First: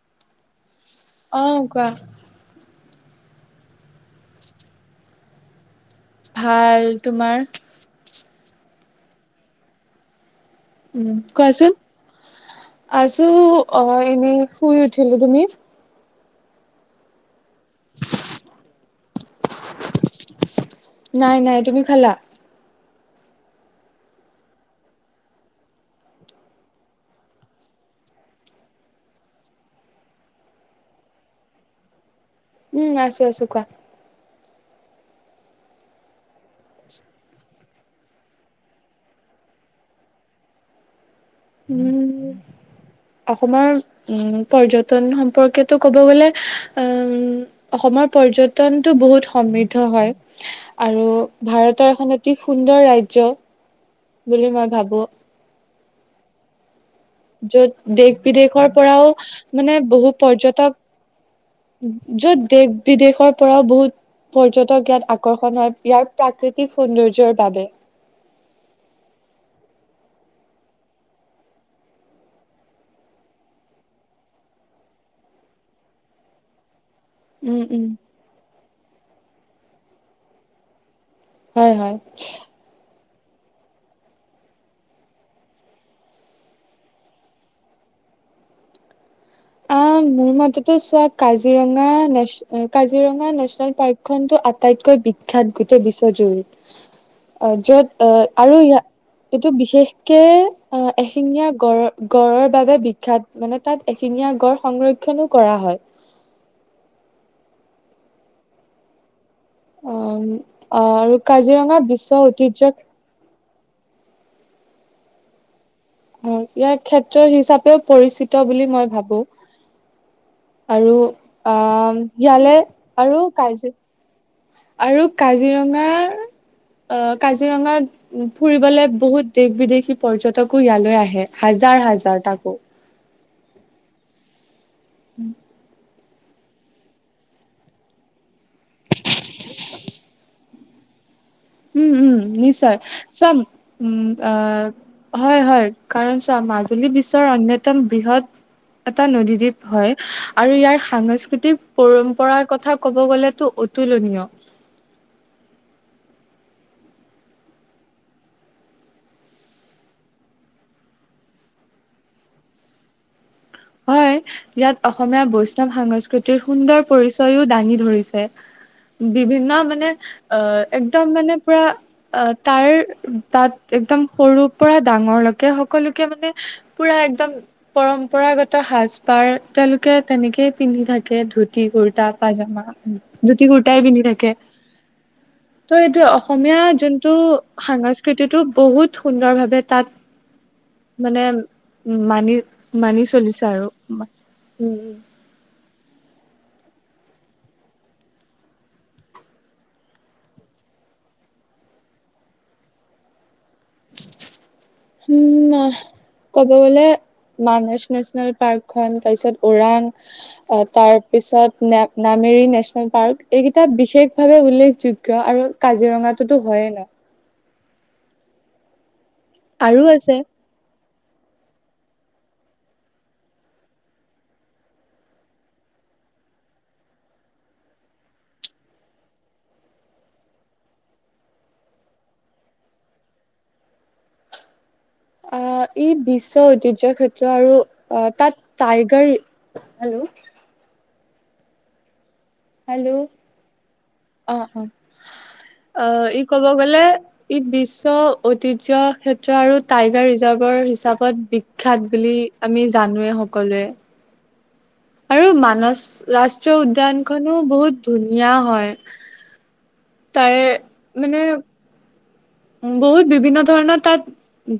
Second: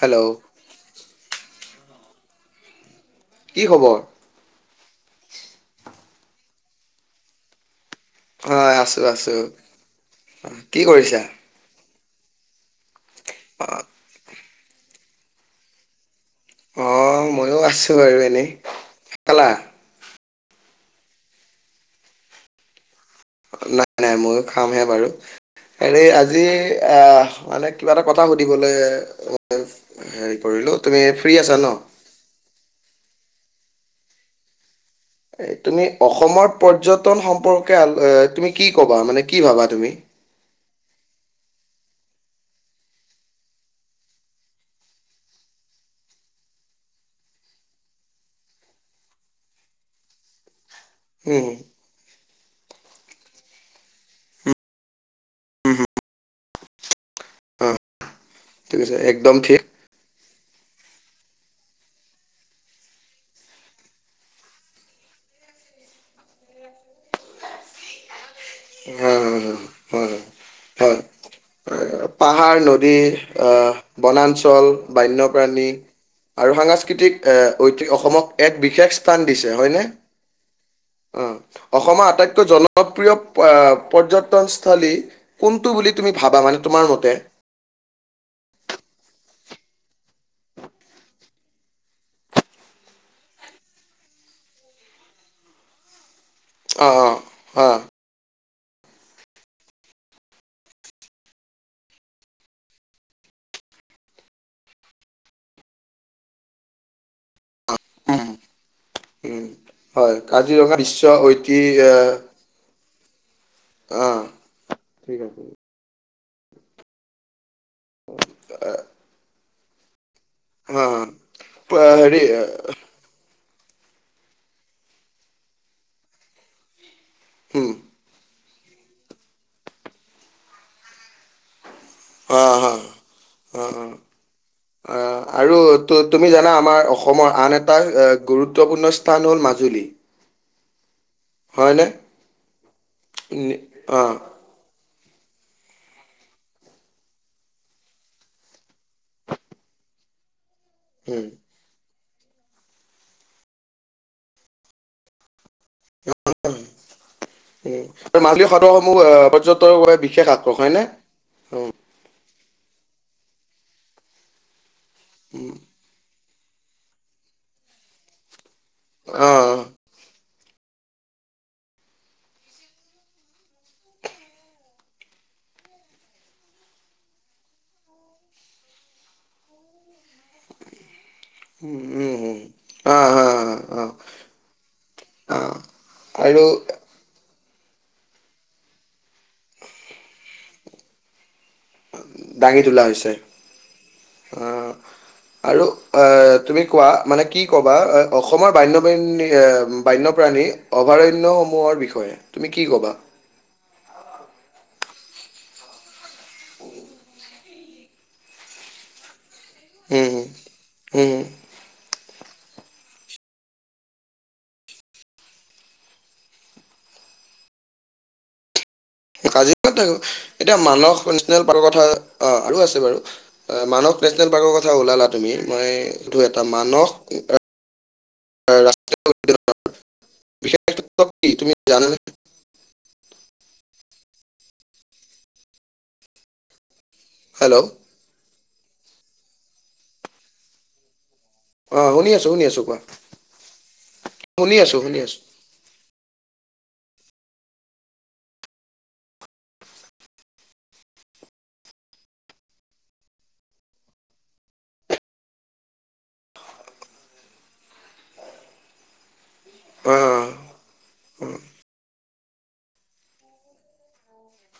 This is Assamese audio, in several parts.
হেল্লো'। অ', কোৱা। কি খবৰ? ভাল, তোমাৰ? আ, আছোঁ, আছোঁ, অহ। উম, কোৱাচোন আছো অহ এনেই শুই উঠিলো, তুমি? অ, মইয়ো আছো আৰু এনেই, [unintelligible] পালা। নাই, নাই তুমি খালা? নাই, নাই মইয়ো খামহে বাৰু। হেৰি আজি আহ, মানে কিবা এটা কথা সুধিবলৈ হেৰি কৰিলো, তুমি ফ্ৰী আছা ন? উম, আছো, আছো কোৱা। এই তুমি অসমৰ পযটন সম্পৰ্কে তুমি কি ক'বা মানে কি ভাবা তুমি? উম। অসমৰ উম, পৰ্যটন সম্পৰ্কেতো ক'ব গ'লে উম,। অসমৰ পৰ্যটনতটো বহুত সমৃদ্ধ হয়। আৰু উম ভাৰতৰ এখন অতি সুন্দৰ ৰাজ্য, বুলি মই ভাবো। উম, হুম। য'ত দেশ বিদেশৰ ঠিক আছে পৰাও একদম ঠিক। মানে বহু পৰ্যটক য'ত দেশ-বিদেশৰ পৰাও বহুত। পৰ্যটক ইয়াত আকৰ্ষণ হয়, ইয়াৰ প্ৰাকৃতিক সৌন্দৰ্যৰ বাবে। আহ হয় হয়। হয় পাহাৰ নদী আহ, বনাঞ্চল বান্যপ্ৰাণী। আৰু সাংস্কৃতিক উম উম। ঐতিক অসমক এক বিশেষ স্থান দিছে হয়নে। অহ, হয় হয়। অসমৰ আটাইতকৈ জন- প্ৰিয় পৰ্যটনস্থলী কোনটো বুলি তুমি ভাবা মানে, তোমাৰ মতে। অ মোৰ মতেতো চোৱা কাজিৰঙা নেচ কাজিৰঙা নেচনেল পাৰ্কখন টো আটাইতকৈ বিখ্যাত গোটেই বিশ্বজুৰি। অ, অ অ যত আহ আৰু ইয়াত, এইটো বিশেষকে অ এশিঙীয়া গডৰ গড়ৰ বাবে বিখ্যাত মানে তাত, এশিঙীয়া গড় সংৰক্ষনো কৰা হয়। উম উম হয় অম কাজিৰঙা বিশ্ব ঐতি কিজক অঁ। অ, ইয়াৰ ক্ষেত্ৰ হিচাপেও পৰিচিত বুলি মই ভাবো। অ আৰু অ হেৰি অ ইয়ালে আৰু কাইজ, আৰু কাজিৰঙাৰ আহ কাজিৰঙা, উম, ফুৰিবলৈ বহুত দেশ বিদেশী পৰ্যটকো ইয়ালৈ আহে। হাজাৰ হাজাৰ অ তাকো হ আঁ আৰু, ত তুমি জানা আমাৰ অসমৰ আন এটা, গুৰুত্বপূৰ্ণ স্থান হ'ল মাজুলী। হয়নে? উম উম, নিশ্চয় চাম নি উম অ', আ, হয় হয়, কাৰণ চোৱা মাজুলী বিশ্বৰ অন্যতম বৃহৎ, এটা নদীদ্বীপ হয় আৰু ইয়াৰ, উম, সাংস্কৃতিক পৰম্পৰাৰ কথা ক'ব গ'লেতো অতুলনীয়। [unintelligible] আৰু মাজুলী সত্ৰ সমূহ আহ পৰ্যটকৰ বাবে বিশেষ আকৰ্ষন হয় নে, হয়, ইয়াত অসমীয়া বৈষ্ণৱ সংস্কৃতিৰ সুন্দৰ পৰিচয়ও দাঙি ধৰিছে। বিভিন্ন অ', মানে অ একদম মানে পুৰা, অ তাৰ তাত একদম সৰুৰ পৰা ডাঙৰলৈকে সকলোকে মানে, পুৰা একদম, পৰম্পৰাগত সাজ পাৰ তেন্তে তেনেকে, পিন্ধি থাকে, ধুতি উম, কুুৰ্তা উম, উম, পাজামা অ', ধুতি অ', কুৰ্তাই অ', পিন্ধি থাকে। ত' এইটোৱে আৰু অসমীয়া যোনটো সংস্কৃতিটো বহুত সুন্দৰ ভাৱে তাত। মানে উ মানি দাঙি তোলা মানি হৈছে চলিছে আৰু উম। আৰু অ তুমি কোৱা মানে কি ক'বা অসমৰ বান্য বাহিনী, বন্যপ্ৰাণীৰ অভয়াৰণ্যসমূহৰ বিষয়ে তুমি কি ক'বা? [unintelligible] উম না, ক'ব গ'লে মানেশ নেচনেল পাৰ্ক খন তাৰ পিছত। ওৰাং, উম, হুম, উম, হুম। তাৰপিছত। নে নামেৰি নেশচনেল পাৰ্ক এইকেইটা বিশেষ ভাৱে উল্লেখযোগ্য আৰু কাজিৰঙাটোতো হয় ন। আৰু কাজিৰঙাত আছে এতিয়া মানস নেচনেল পাৰ্কৰ কথা অ আৰু আছে বাৰু। মানস নেচনেল পাৰ্কৰ কথা ওলালা, তুমি মই এইটো এটা মানস এ, ৰা [unintelligible] তুমি জানা অ, ই বিশ্ব ঐতিহ্যয়ৰ ক্ষেত্ৰ আৰু হেল্ল' অ তাত টাইগাৰ আৰু, অ শুনি আছো, শুনি আছো। হেল্ল' অ অ আছোঁ শুনি আছোঁ অ ই ক'ব গলে। ই, বিশ্ব ঐতিহ্য ক্ষেত্ৰ আৰু টাইগাৰ ৰিজাৰ্ভৰ হিচাপত, খ্যাত বুলি, আমি জানোৱেই সকলোৱে। আৰু মানচ, ৰাষ্ট্ৰীয় উদ্যানখনো বহুত ধুনীয়া হয় অঁ তাৰে, মানে বহুত বিভিন্ন ধৰণৰ তাত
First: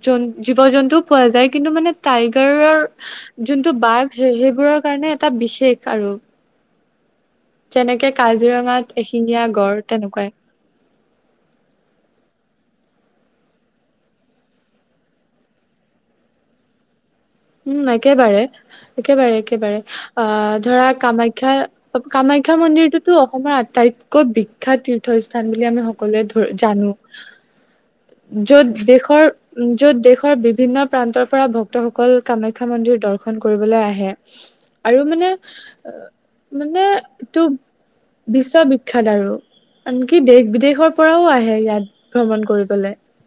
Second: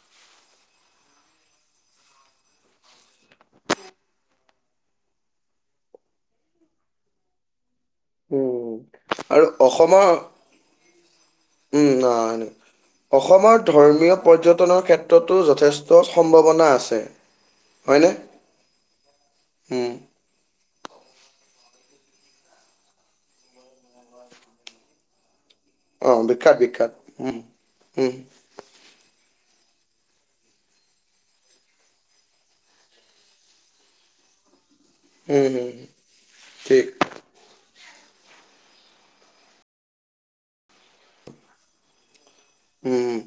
জন জীৱ-জন্তুও পোৱা যায়, কিন্তু মানে টাইগাৰৰ যোনটো বাঘ সেই সেইবোৰৰ কাৰণে এটা বিশেষ আৰু। যেনেকে উম। কাজিৰঙাত আৰু এশিঙীয়া গঁড় অসমৰ তেনেকুৱাই। উম ন [unintelligible] অসমৰ ধৰ্মীয় পৰ্যটনৰ ক্ষেত্ৰতো যথেষ্ট সম্ভাৱনা আছে। উম, হয়নে একেবাৰে, একেবাৰে-একেবাৰে উম, আহ ধৰা কামাখ্যা অ, কামাখ্যা মন্দিৰটোতো অসমৰ আটাইতকৈ বিখ্যাত তীৰ্থস্থান বুলি আমি অঁ সকলোৱে সকলোৱে ধৰ বিখ্যাত জানো। বিখ্যাত উম। য'ত দেশৰ উম, য'ত দেশৰ বিভিন্ন প্ৰান্তৰ পৰা ভক্তসকল কামাখ্যা মন্দিৰ দৰ্শন কৰিবলৈ আহে আৰু মানে, উম, উম, মানে ঠিক ইতুব বিশ্ববিখ্যাত আৰু, আনকি দেশ-বিদেশৰ পৰাও আহে ইয়াত ভ্ৰমণ কৰি উম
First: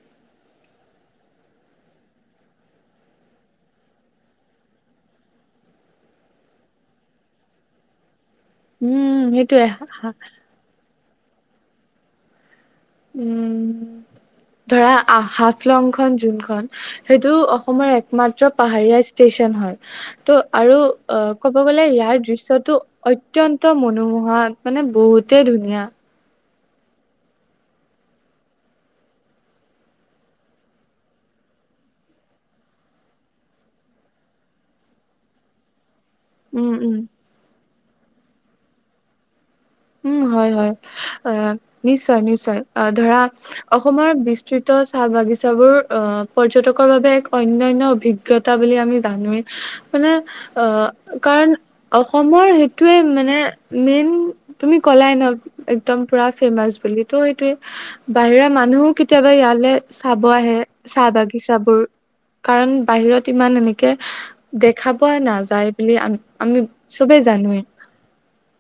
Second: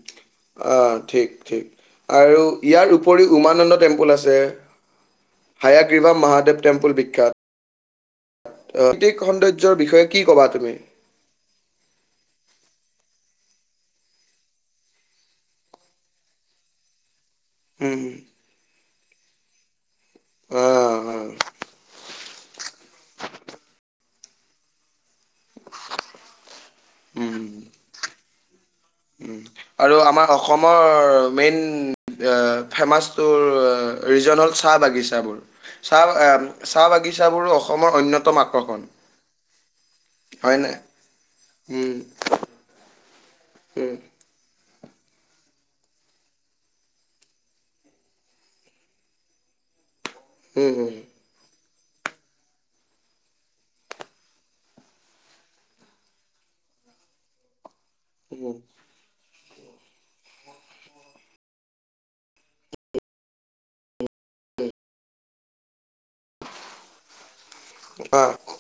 আঁ ঠিক, ঠিক। আৰু ইয়াৰ উপৰি উমানন্দ টেম্পুল আছে হায়াগ্ৰীবা মহাদেৱ টেম্পুল বিখ্যাত। অ, অতিক উম সেইটোয়ে সৌন্দৰ্যৰ বিষয়ে কি কবা তুমি? উম, ধৰা আহ, হাফলং খন যোনখন সেইটো অ অসমৰ উম, একমাত্ৰ পাহাৰীয়া ষ্টেচন হয় ত' অ, আৰু অ ক'ব গ'লে ইয়াৰ দৃশ্যটো অত্যন্ত মনোমোহা মানে বহুতে ধুনীয়া। উম, ত' আমাৰ অসমৰ মেইন অ 'ফেমাচ তোৰ ৰিজন হ'ল চাহ বাগিচাবোৰ। চাহ উম চাহ উম বাগিচাবোৰো অসমৰ অন্যতম আকৰ্ষণ। উম হয় হয়-হয়, নাই? আ উম, নিশ্চয়-নিশ্চয় আহ, ধৰা উম, অসমৰ বিচ খ্ৰৃত চাহ বাগিচাবোৰ আহ পৰ্যটকৰ বাবে এক অন্যন্য অভিজ্ঞতা বুলি আমি জানোৱেই মানে অ, উম, উম, কাৰণ অসমৰ সেইটোৱে মানে মেইন তুমি ক'লাই ন' একদম পুৰা ফেমাচ বুলি, ত' সেইটোৱে, বাহিৰা মানুহো কে কেতিয়াবা ইয়ালে, চাব আহে চাহ বাগিচাবোৰ কাৰণ, বাহিৰত ইমান এনেকে দেখা পোৱা নাযায় বুলি আম, আমি চবে জানোৱেই। আহ,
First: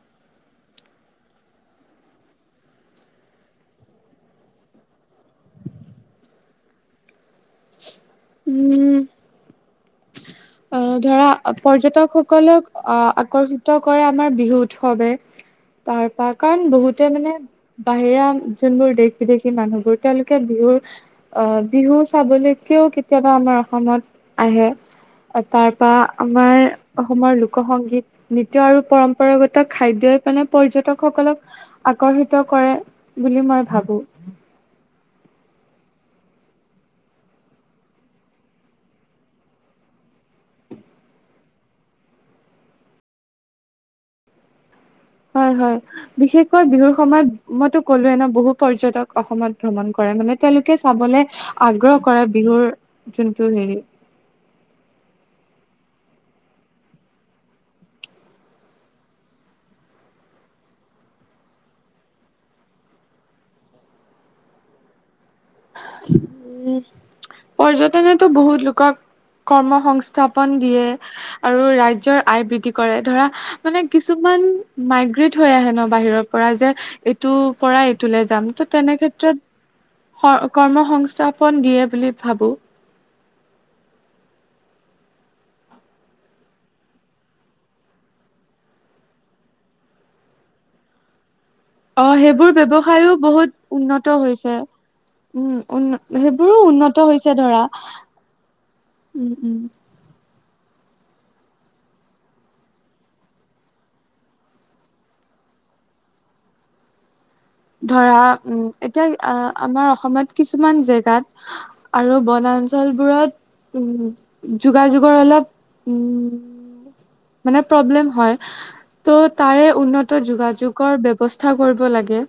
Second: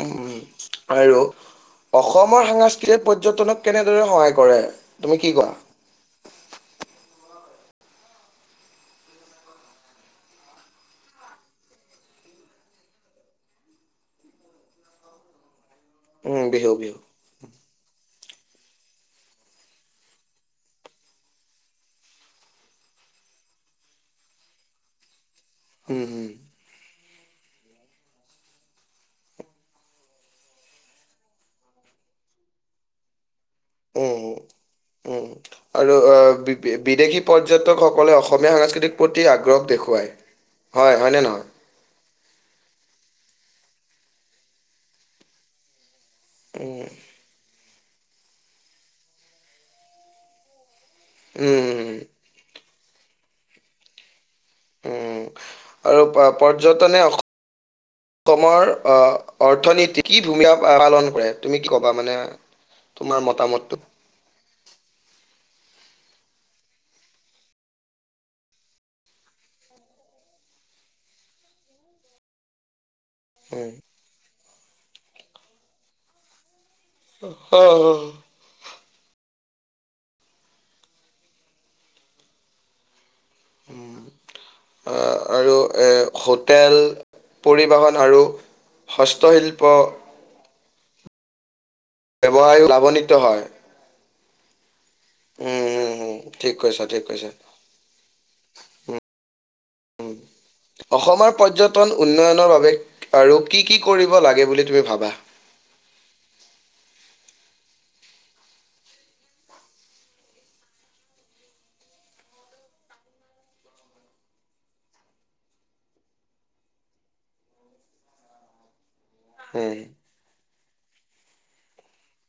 উম, আৰু অসমৰ সাঙাস্কৃতিয়ে পৰ্যটনক কেনেদৰে সহায় কৰে, তুমি কি কোৱা? উম, অ, ধৰা পৰ্যটকসকলক আ, আকৰ্ষিত কৰে আমাৰ বিহু উৎখবে, তাৰপা উম, কাৰণ বিহু বিহু বহুতে মানে বাহিৰা যোনবোৰ দেশ-বিদেশী মানুহবোৰ তেওঁলোকে বিহুৰ অ, বিহু চাবলৈকেও কেতিয়াবা আমাৰ অসমত আহে। তাৰপা, উম, উম, আমাৰ অসমৰ লোক সংগীত, নৃতয় আৰু পৰম্পৰাগত খাদ্যই মানে পৰ্যটক সকলক আকৰ্ষিত কৰে, বুলি মই ভাবো। উম, উম। আৰু বি- বিদেশী পৰ্যটকসকলে অসমীয়া সাংস্কৃতিক প্ৰতি আগ্ৰহ দেখুৱায়। হয়, হয় নে নহয়! হয়, হয়, বিশেষকৈ বিহুৰ সময়ত মইতো ক'লোৱে ন, বহু পৰ্যটক অসমত ভ্ৰমণ কৰে, মানে তেওঁলোকে চাবলে উম, আগ্ৰহ কৰে, বিহুৰ যোনটো হেৰি। উম, আৰু পৰ্যটনে অস অসমৰ আহ, অৰ্থনীতিত কি ভূমিকা পালন কৰে, তুমি কি ক'বা মানে তোমাৰ মতামতটো? উম, পৰ্যটনেতো বহুত লোকক কৰ্ম সংস্থাপন দিয়ে, আৰু ৰাজ্যৰ আয় বৃদ্ধি কৰে। ধৰা, উম। মানে কিছুমান মাইগ্ৰেট হৈ আহে ন, বাহিৰৰ পৰা যে এইটোৰ পৰা আহ, এইটোলে যাম। ত', তেনে ক্ষেত্ৰত কৰ্ম সংস্থাপন দিয়ে বুলি ভাবো। উম, আহ, আৰু হোটেল, পৰিবহণ আৰু হস্তশিল্প অ, সেইবোৰ লাভান্বিত ব্যৱসায়ো হয়। বহুত উন্নত হৈছে। উম, উন, উম, ঠিক সেইবোৰো কৈছা, ঠিক উন্নত কৈছা। হৈছে ধৰা উম। অসমৰ পৰ্যটন উন্নয়নৰ বাবে আৰু কি কি কৰিব লাগে বুলি তুমি ভাবা? ধৰা, উম, এতিয়া আমাৰ অসমত কিছুমান জেগাত আৰু বনাঞ্চলবোৰত উম, যোগাযোগৰ অলপ মানে প্ৰব্লেম হয়। ত', তাৰে উম, উন্নত যোগাযোগৰ ব্যৱস্থা কৰিব লাগে।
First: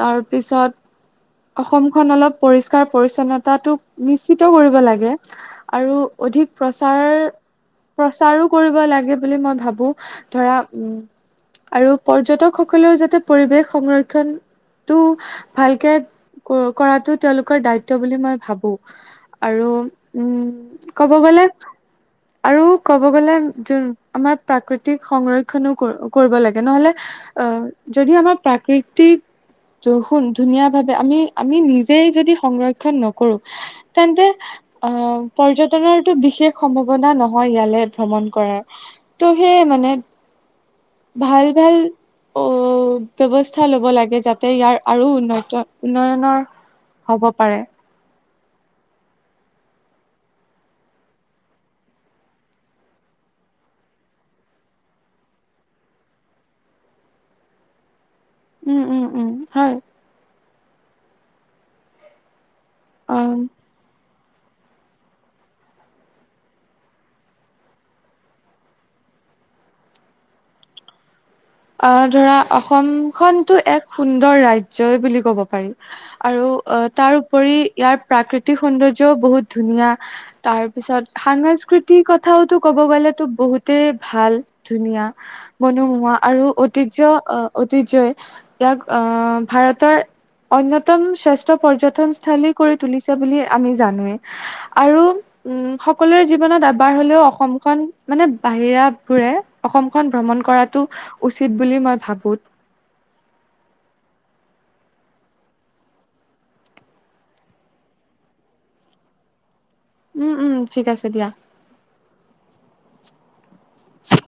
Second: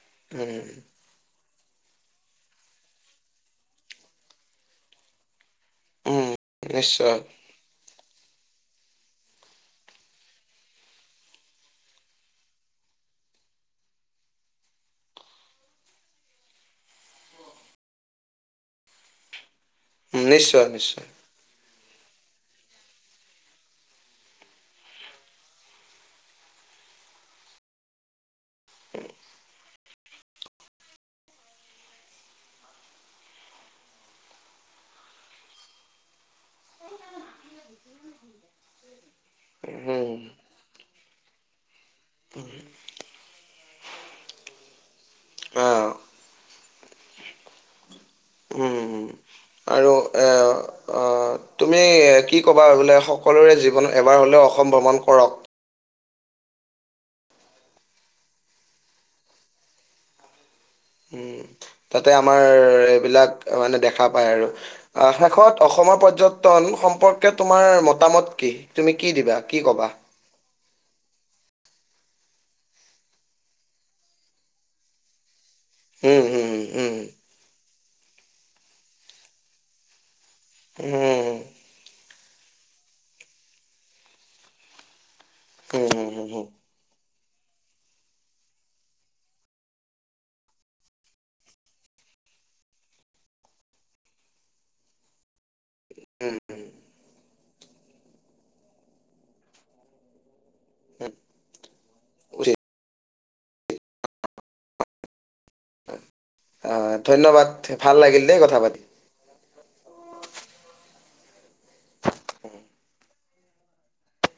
তাৰপিছত অসমখন অলপ পৰিষ্কাৰ-পৰিচন্নতাটোক নিশ্চিত কৰিব লাগে। আৰু উম, অধিক প্ৰচাৰ নিশ্চয়, প্ৰচাৰো কৰিব লাগে বুলি মই ভাবো। ধৰা, উম। আৰু পৰ্যটকসকলেও যাতে পৰিৱেশ সংৰক্ষণটো ভালকে কৰাটো তেওঁলোকৰ দায়িত্ব বুলি মই ভাবো। আৰু উম, নিশ্চয়, নিশ্চয়। ক'ব গ'লে আৰু ক'ব গ'লে [unintelligible] আমাৰ প্ৰাকৃতিক সংৰক্ষণো ক কৰিব লাগে, নহ'লে আহ, যদি আমাৰ প্ৰাকৃতিক ত, শুন, ধুনীয়া ভাৱে আমি-আমি নিজেই যদি সংৰক্ষণ নকৰো তেন্তে, অ, পৰ্যটনৰটো বিশেষ সম্ভাৱনা নহয় ইয়ালে ভ্ৰমণ কৰাৰ, ত', সেয়ে মানে ভাল-ভাল [inaudible] [unintelligible] ল'ব লাগে, যাতে ইয়াৰ আৰু উন্নত অ'। উন্নয়নৰ হ'ব পাৰে। উম, আৰু এ অ, তুমি কি ক'বা, বোলে সকলোৰে জীৱন এবাৰ হ'লেও অসম ভ্ৰমণ কৰক। উম, উম, উম, হয়। উম, যাতে আমাৰ অ এইবিলাক মানে দেখা পায় আৰু। অ, শেষত অসমৰ পৰ্যটন সম্পৰ্কে, তোমাৰ মতামত কি? তুমি কি দিবা, কি কবা? আহ ধৰা অসমখনতো এক সুন্দৰ ৰাজ্যই বুলি ক'ব পাৰি। উম আৰু হম অ উম তাৰ উপৰি ইয়াৰ প্ৰাকৃতিক সৌন্দৰ্যও বহুত ধুনীয়া। তাৰ পিছত উম সাংস্কৃতিৰ কথাওতো ক'ব গ'লেতো বহুতেই ভাল। ধুনীয়া উম উম মনোমোহা উম ঐতিজ্য আহ ঐতিজ্যই ইয়াক আহ ভাৰতৰ। অন্যতম শ্ৰেষ্ঠ পৰ্যটনস্থলী কৰি তুলিছে বুলি আমি জনোৱে আৰু উম। সকলোৰে জীৱনত আবাৰ হ'লেও অসমখনন মানে বাহিৰা বোৰে অসমখন ভ্ৰমণ কৰাত। টো উচিত বুলি মই ভাবোত। উচিত আ ধন্যবাদ ভাল লাগিল দেই কথা পাতি। উম উম ঠিক আছে দিয়া। উম। [unintelligible]